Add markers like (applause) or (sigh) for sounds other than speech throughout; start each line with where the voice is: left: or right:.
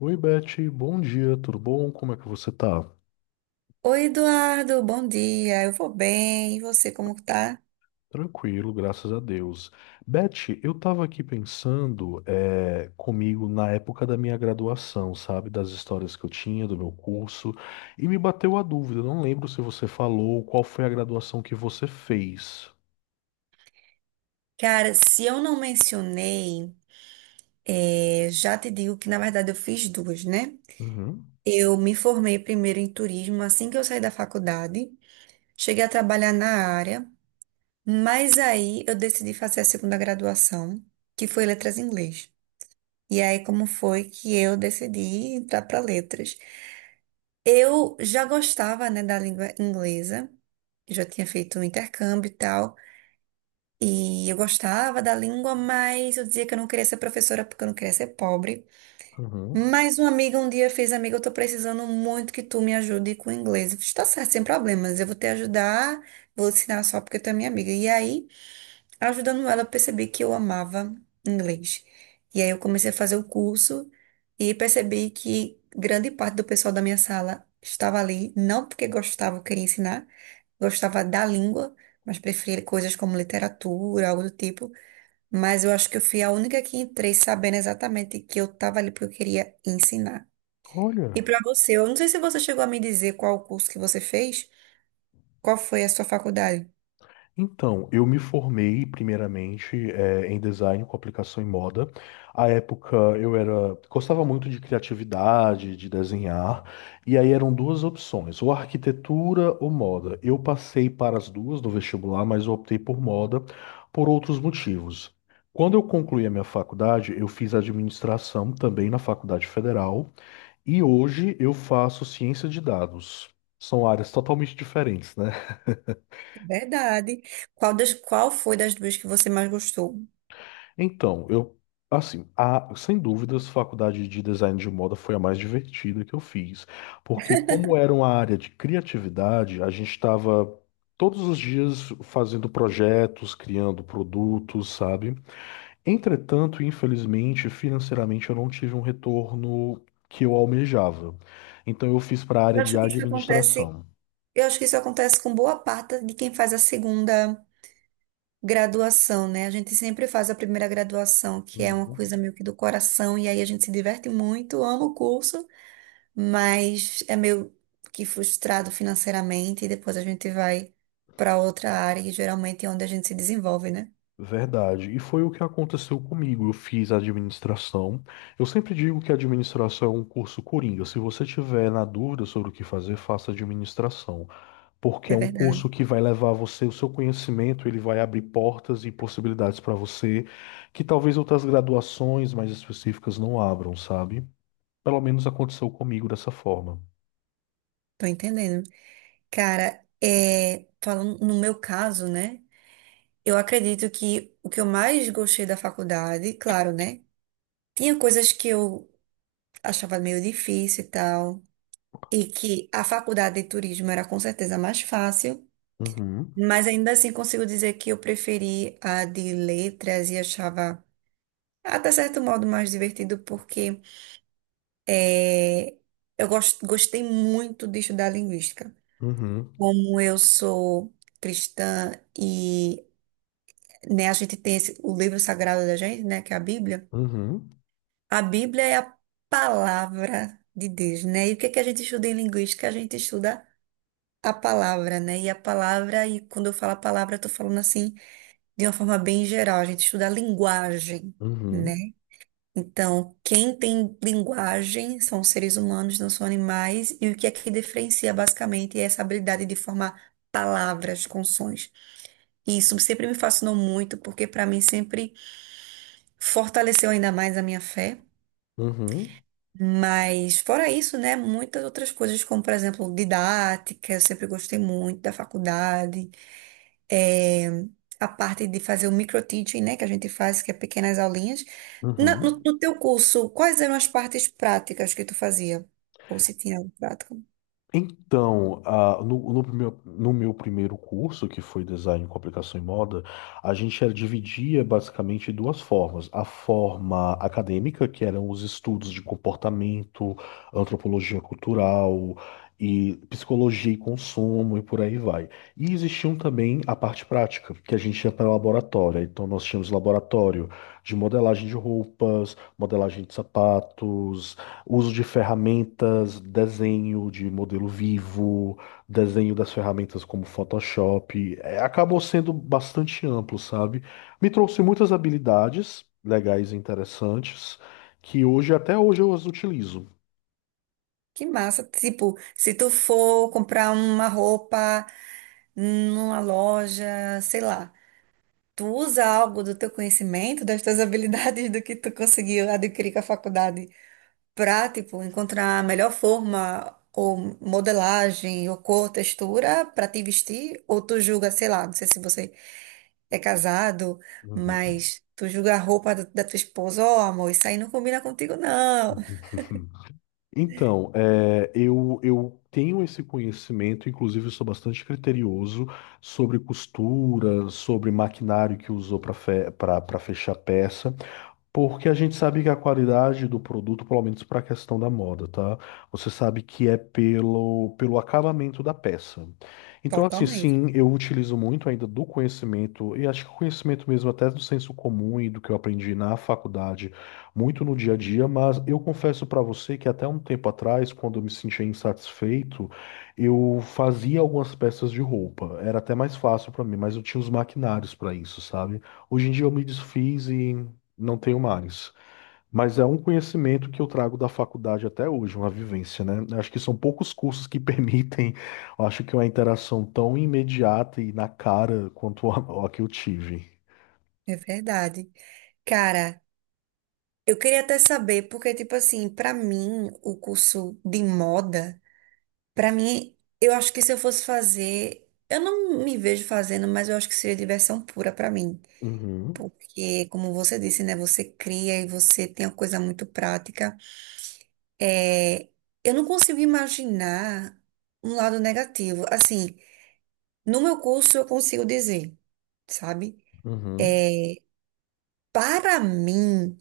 left: Oi, Beth, bom dia, tudo bom? Como é que você tá?
right: Oi, Eduardo, bom dia. Eu vou bem. E você, como tá?
left: Tranquilo, graças a Deus. Beth, eu tava aqui pensando comigo na época da minha graduação, sabe? Das histórias que eu tinha, do meu curso, e me bateu a dúvida, eu não lembro se você falou qual foi a graduação que você fez.
right: Cara, se eu não mencionei, já te digo que na verdade eu fiz duas, né?
left: Uhum,
right: Eu me formei primeiro em turismo assim que eu saí da faculdade. Cheguei a trabalhar na área, mas aí eu decidi fazer a segunda graduação, que foi letras em inglês. E aí, como foi que eu decidi entrar para letras? Eu já gostava, né, da língua inglesa, eu já tinha feito um intercâmbio e tal. E eu gostava da língua, mas eu dizia que eu não queria ser professora porque eu não queria ser pobre.
left: uhum.
right: Mas uma amiga um dia fez, amiga, eu tô precisando muito que tu me ajude com o inglês. Eu fiz, tá certo, sem problemas, eu vou te ajudar, vou ensinar só porque tu é minha amiga. E aí ajudando ela a perceber que eu amava inglês. E aí eu comecei a fazer o curso e percebi que grande parte do pessoal da minha sala estava ali, não porque gostava, ou queria ensinar, gostava da língua, mas preferia coisas como literatura, algo do tipo. Mas eu acho que eu fui a única que entrei sabendo exatamente que eu estava ali porque eu queria ensinar. E
left: Olha.
right: para você, eu não sei se você chegou a me dizer qual o curso que você fez, qual foi a sua faculdade.
left: Então, eu me formei primeiramente em design com aplicação em moda. À época eu era gostava muito de criatividade, de desenhar, e aí eram duas opções, ou arquitetura ou moda. Eu passei para as duas no vestibular, mas eu optei por moda por outros motivos. Quando eu concluí a minha faculdade, eu fiz administração também na Faculdade Federal, e hoje eu faço ciência de dados. São áreas totalmente diferentes, né?
right: Verdade. Qual, das, qual foi das duas que você mais gostou?
left: Então, assim, a, sem dúvidas, faculdade de design de moda foi a mais divertida que eu fiz, porque como era uma área de criatividade, a gente estava todos os dias fazendo projetos, criando produtos, sabe? Entretanto, infelizmente, financeiramente, eu não tive um retorno que eu almejava. Então, eu fiz para a
right: Eu
left: área de
right: acho que isso acontece,
left: administração.
right: eu acho que isso acontece com boa parte de quem faz a segunda graduação, né? A gente sempre faz a primeira graduação, que é uma
left: Uhum.
right: coisa meio que do coração, e aí a gente se diverte muito, ama o curso, mas é meio que frustrado financeiramente, e depois a gente vai para outra área, e geralmente é onde a gente se desenvolve, né?
left: Verdade. E foi o que aconteceu comigo. Eu fiz administração. Eu sempre digo que administração é um curso coringa. Se você tiver na dúvida sobre o que fazer, faça administração, porque é
right: É
left: um
right: verdade.
left: curso que vai levar você, o seu conhecimento, ele vai abrir portas e possibilidades para você que talvez outras graduações mais específicas não abram, sabe? Pelo menos aconteceu comigo dessa forma.
right: Tô entendendo. Cara, é, falando no meu caso, né? Eu acredito que o que eu mais gostei da faculdade, claro, né? Tinha coisas que eu achava meio difícil e tal, e que a faculdade de turismo era com certeza mais fácil,
left: Uhum,
right: mas ainda assim consigo dizer que eu preferi a de letras e achava até certo modo mais divertido, porque eh, eu gostei muito de estudar linguística.
left: uhum,
right: Como eu sou cristã e né, a gente tem o livro sagrado da gente, né, que é a Bíblia.
left: uhum,
right: A Bíblia é a palavra de Deus, né? E o que é que a gente estuda em linguística? A gente estuda a palavra, né? E a palavra, e quando eu falo a palavra, eu tô falando assim de uma forma bem geral. A gente estuda a linguagem, né?
left: uhum,
right: Então, quem tem linguagem são os seres humanos, não são animais. E o que é que diferencia basicamente é essa habilidade de formar palavras com sons. E isso sempre me fascinou muito, porque para mim sempre fortaleceu ainda mais a minha fé.
left: uhum, uhum,
right: Mas fora isso, né, muitas outras coisas, como por exemplo, didática, eu sempre gostei muito da faculdade, é, a parte de fazer o microteaching, né, que a gente faz, que é pequenas aulinhas. Na-
left: uhum.
right: no, no teu curso, quais eram as partes práticas que tu fazia? Ou se tinha algo prático?
left: Então, ah, no meu primeiro curso, que foi Design, Comunicação e Moda, dividia basicamente em duas formas. A forma acadêmica, que eram os estudos de comportamento, antropologia cultural e psicologia e consumo e por aí vai. E existiam também a parte prática, que a gente ia para o laboratório. Então, nós tínhamos laboratório de modelagem de roupas, modelagem de sapatos. Uso de ferramentas, desenho de modelo vivo, desenho das ferramentas como Photoshop, é, acabou sendo bastante amplo, sabe? Me trouxe muitas habilidades legais e interessantes que hoje, até hoje, eu as utilizo.
right: Que massa! Tipo, se tu for comprar uma roupa numa loja, sei lá, tu usa algo do teu conhecimento, das tuas habilidades, do que tu conseguiu adquirir com a faculdade? Para, tipo, encontrar a melhor forma ou modelagem ou cor, textura para te vestir, ou tu julga, sei lá, não sei se você é casado,
left: Uhum.
right: mas tu julga a roupa da, da tua esposa, ó, amor, isso aí não combina contigo, não.
left: (laughs) Então, eu tenho esse conhecimento, inclusive eu sou bastante criterioso sobre costura, sobre maquinário que usou para fechar peça. Porque a gente sabe que a qualidade do produto, pelo menos para a questão da moda, tá? Você sabe que é pelo acabamento da peça. Então, assim,
right: Totalmente,
left: sim, eu utilizo muito ainda do conhecimento, e acho que o conhecimento mesmo até do senso comum e do que eu aprendi na faculdade, muito no dia a dia, mas eu confesso para você que até um tempo atrás, quando eu me sentia insatisfeito, eu fazia algumas peças de roupa. Era até mais fácil para mim, mas eu tinha os maquinários para isso, sabe? Hoje em dia eu me desfiz e. Não tenho mares. Mas é um conhecimento que eu trago da faculdade até hoje, uma vivência, né? Eu acho que são poucos cursos que (laughs) permitem, eu acho que uma interação tão imediata e na cara quanto a que eu tive.
right: é verdade. Cara, eu queria até saber, porque, tipo assim, pra mim, o curso de moda, pra mim, eu acho que se eu fosse fazer, eu não me vejo fazendo, mas eu acho que seria diversão pura pra mim.
left: Uhum,
right: Porque, como você disse, né, você cria e você tem uma coisa muito prática. É, eu não consigo imaginar um lado negativo. Assim, no meu curso eu consigo dizer, sabe?
left: uhum,
right: Para mim,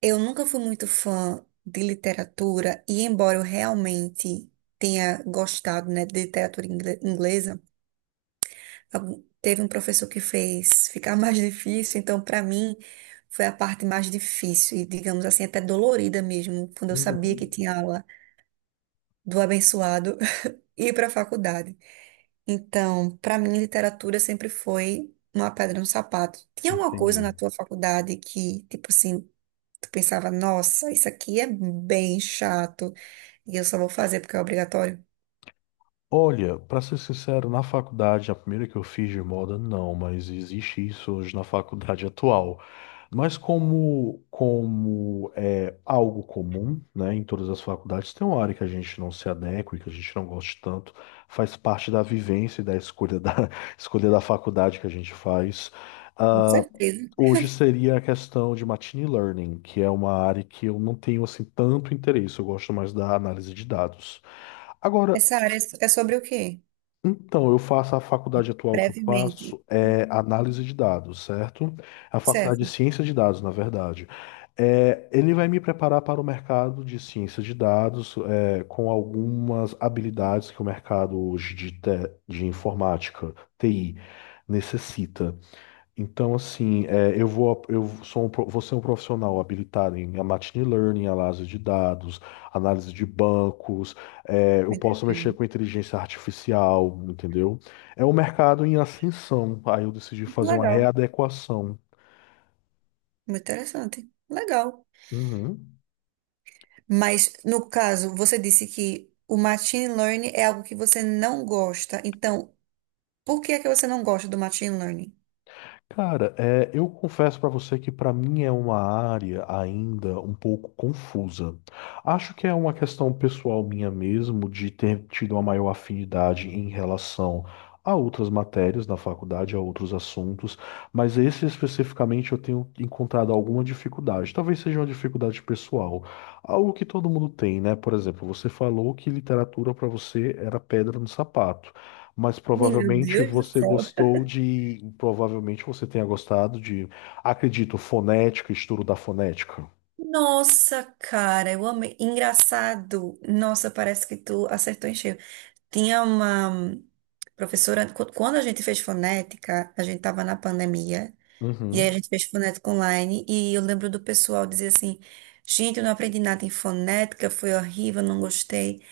right: eu nunca fui muito fã de literatura e embora eu realmente tenha gostado, né, de literatura inglesa. Teve um professor que fez ficar mais (laughs) difícil, então para mim foi a parte mais difícil e, digamos assim, até dolorida mesmo, quando eu sabia que
left: uhum.
right: tinha aula do abençoado (laughs) e ir para a faculdade. Então, para mim, literatura sempre foi uma pedra no sapato. Tinha alguma coisa
left: Entendi.
right: na tua faculdade que, tipo assim, tu pensava, nossa, isso aqui é bem chato e eu só vou fazer porque é obrigatório?
left: Olha, para ser sincero, na faculdade, a primeira que eu fiz de moda, não, mas existe isso hoje na faculdade (laughs) atual. Mas como é algo comum, né, em todas as faculdades, tem uma área que a gente não se adequa e que a gente não goste tanto, faz parte da vivência e da (laughs) escolha da faculdade que a gente faz.
right: Com certeza.
left: Hoje seria a questão de machine learning, que é uma área que eu não tenho assim tanto interesse, eu gosto mais da análise de dados. Agora,
right: Essa área é é sobre o quê?
left: então, eu faço a faculdade atual que eu
right: Brevemente.
left: faço é análise de dados, certo? A faculdade de
right: Certo,
left: ciência de dados, na verdade. É, ele vai me preparar para o mercado de ciência de dados, é, com algumas habilidades que o mercado hoje de, de informática, TI, necessita. Então, assim, eu sou vou ser um profissional habilitado em machine learning, análise de dados, análise de bancos, é, eu
right: me
left: posso mexer
right: entendendo.
left: com inteligência artificial, entendeu? É um mercado em ascensão, aí eu decidi
right: Muito
left: fazer uma
right: legal.
left: readequação.
right: Muito interessante. Legal.
left: Uhum.
right: Mas, no caso, você disse que o machine learning é algo que você não gosta. Então, por que é que você não gosta do machine learning?
left: Cara, é, eu confesso pra você que pra mim é uma área ainda um pouco confusa. Acho que é uma questão pessoal minha mesmo de ter tido uma maior afinidade em relação a outras matérias na faculdade, a outros assuntos, mas esse especificamente eu tenho encontrado alguma dificuldade. Talvez seja uma dificuldade pessoal, algo que todo mundo tem, né? Por exemplo, você falou que literatura pra você era pedra no sapato. Mas
right: Ih, meu
left: provavelmente
right: Deus do
left: você
right: céu.
left: gostou de. Provavelmente você tenha gostado de. Acredito, fonética, estudo da fonética.
right: Nossa, cara, eu amei. Engraçado. Nossa, parece que tu acertou em cheio. Tinha uma professora, quando a gente fez fonética, a gente tava na pandemia, e aí a
left: Uhum,
right: gente fez fonética online, e eu lembro do pessoal dizer assim: gente, eu não aprendi nada em fonética, foi horrível, não gostei.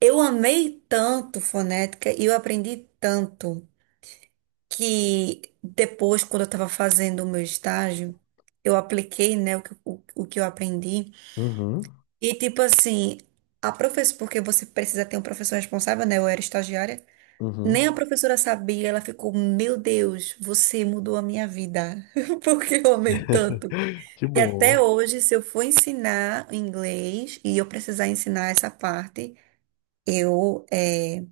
right: Eu amei tanto fonética e eu aprendi tanto que depois, quando eu estava fazendo o meu estágio, eu apliquei, né, o que eu aprendi.
left: uhum,
right: E tipo assim, a professora, porque você precisa ter um professor responsável, né? Eu era estagiária. Nem
left: uhum.
right: a professora sabia, ela ficou, meu Deus, você mudou a minha vida, (laughs) porque eu amei tanto.
left: (laughs) Que
right: E até
left: bom.
right: hoje, se eu for ensinar inglês e eu precisar ensinar essa parte, eu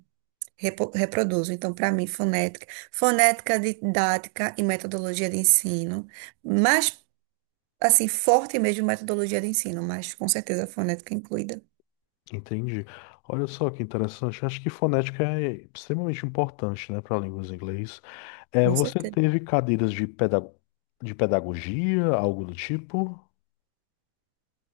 right: reproduzo. Então, para mim, fonética, fonética didática e metodologia de ensino, mais assim, forte mesmo metodologia de ensino, mas com certeza fonética incluída.
left: Entendi. Olha só que interessante. Acho que fonética é extremamente importante, né, para línguas em inglês. É,
right: Com
left: você
right: certeza.
left: teve cadeiras de de pedagogia, algo do tipo?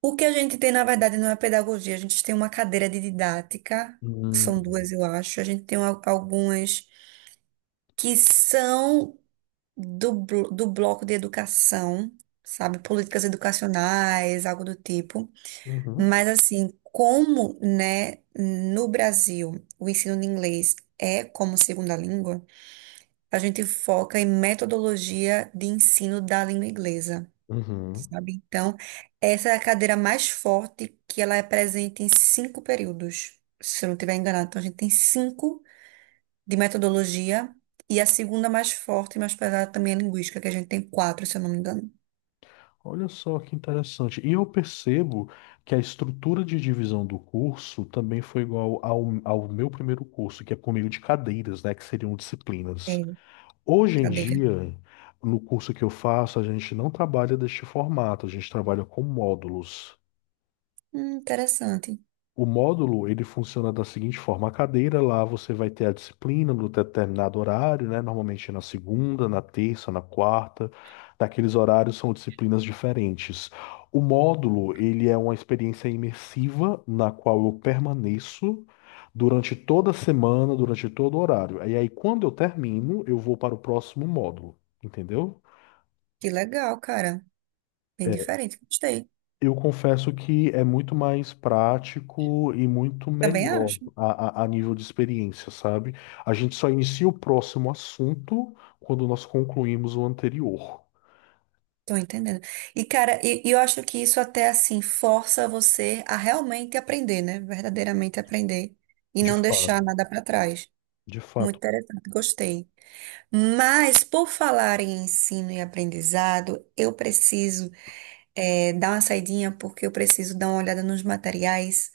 right: O que a gente tem, na verdade, não é pedagogia, a gente tem uma cadeira de didática,
left: Hum.
right: são duas, eu acho. A gente tem algumas que são do bloco de educação, sabe? Políticas educacionais, algo do tipo.
left: Uhum.
right: Mas assim, como, né, no Brasil, o ensino de inglês é como segunda língua, a gente foca em metodologia de ensino da língua inglesa,
left: Uhum.
right: sabe? Então, essa é a cadeira mais forte que ela é presente em cinco períodos, se eu não estiver enganado. Então, a gente tem cinco de metodologia e a segunda mais forte e mais pesada também é linguística, que a gente tem quatro, se eu não me engano.
left: Olha só que interessante. E eu percebo que a estrutura de divisão do curso também foi igual ao meu primeiro curso, que é por meio de cadeiras, né, que seriam disciplinas.
right: É,
left: Hoje em
right: cadeira.
left: dia, no curso que eu faço, a gente não trabalha deste formato, a gente trabalha com módulos.
right: Interessante.
left: O módulo, ele funciona da seguinte forma: a cadeira lá você vai ter a disciplina no determinado horário, né? Normalmente na segunda, na terça, na quarta. Naqueles horários são disciplinas diferentes. O módulo, ele é uma experiência imersiva na qual eu permaneço durante toda a semana, durante todo o horário. E aí, quando eu termino, eu vou para o próximo módulo, entendeu?
right: Que legal, cara. Bem
left: É,
right: diferente. Gostei.
left: eu confesso que é muito mais prático e muito
right: Também
left: melhor
right: acho.
left: a nível de experiência, sabe? A gente só inicia o próximo assunto quando nós concluímos o anterior.
right: Tô entendendo. E, cara, e eu acho que isso até assim força você a realmente aprender, né? Verdadeiramente aprender. E
left: De
right: não deixar
left: fato,
right: nada para trás.
left: de
right: Muito
left: fato.
right: interessante, gostei. Mas, por falar em ensino e aprendizado, eu preciso dar uma saidinha, porque eu preciso dar uma olhada nos materiais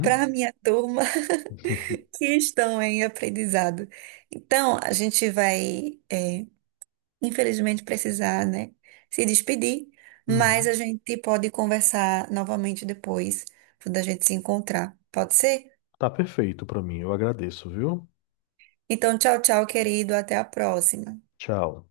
right: para a minha turma (laughs)
left: (laughs)
right: que estão em aprendizado. Então, a gente vai. Infelizmente, precisar, né, se despedir, mas a
left: Uhum.
right: gente pode conversar novamente depois, quando a gente se encontrar. Pode ser?
left: Tá perfeito pra mim, eu agradeço, viu?
right: Então, tchau, tchau, querido. Até a próxima.
left: Tchau.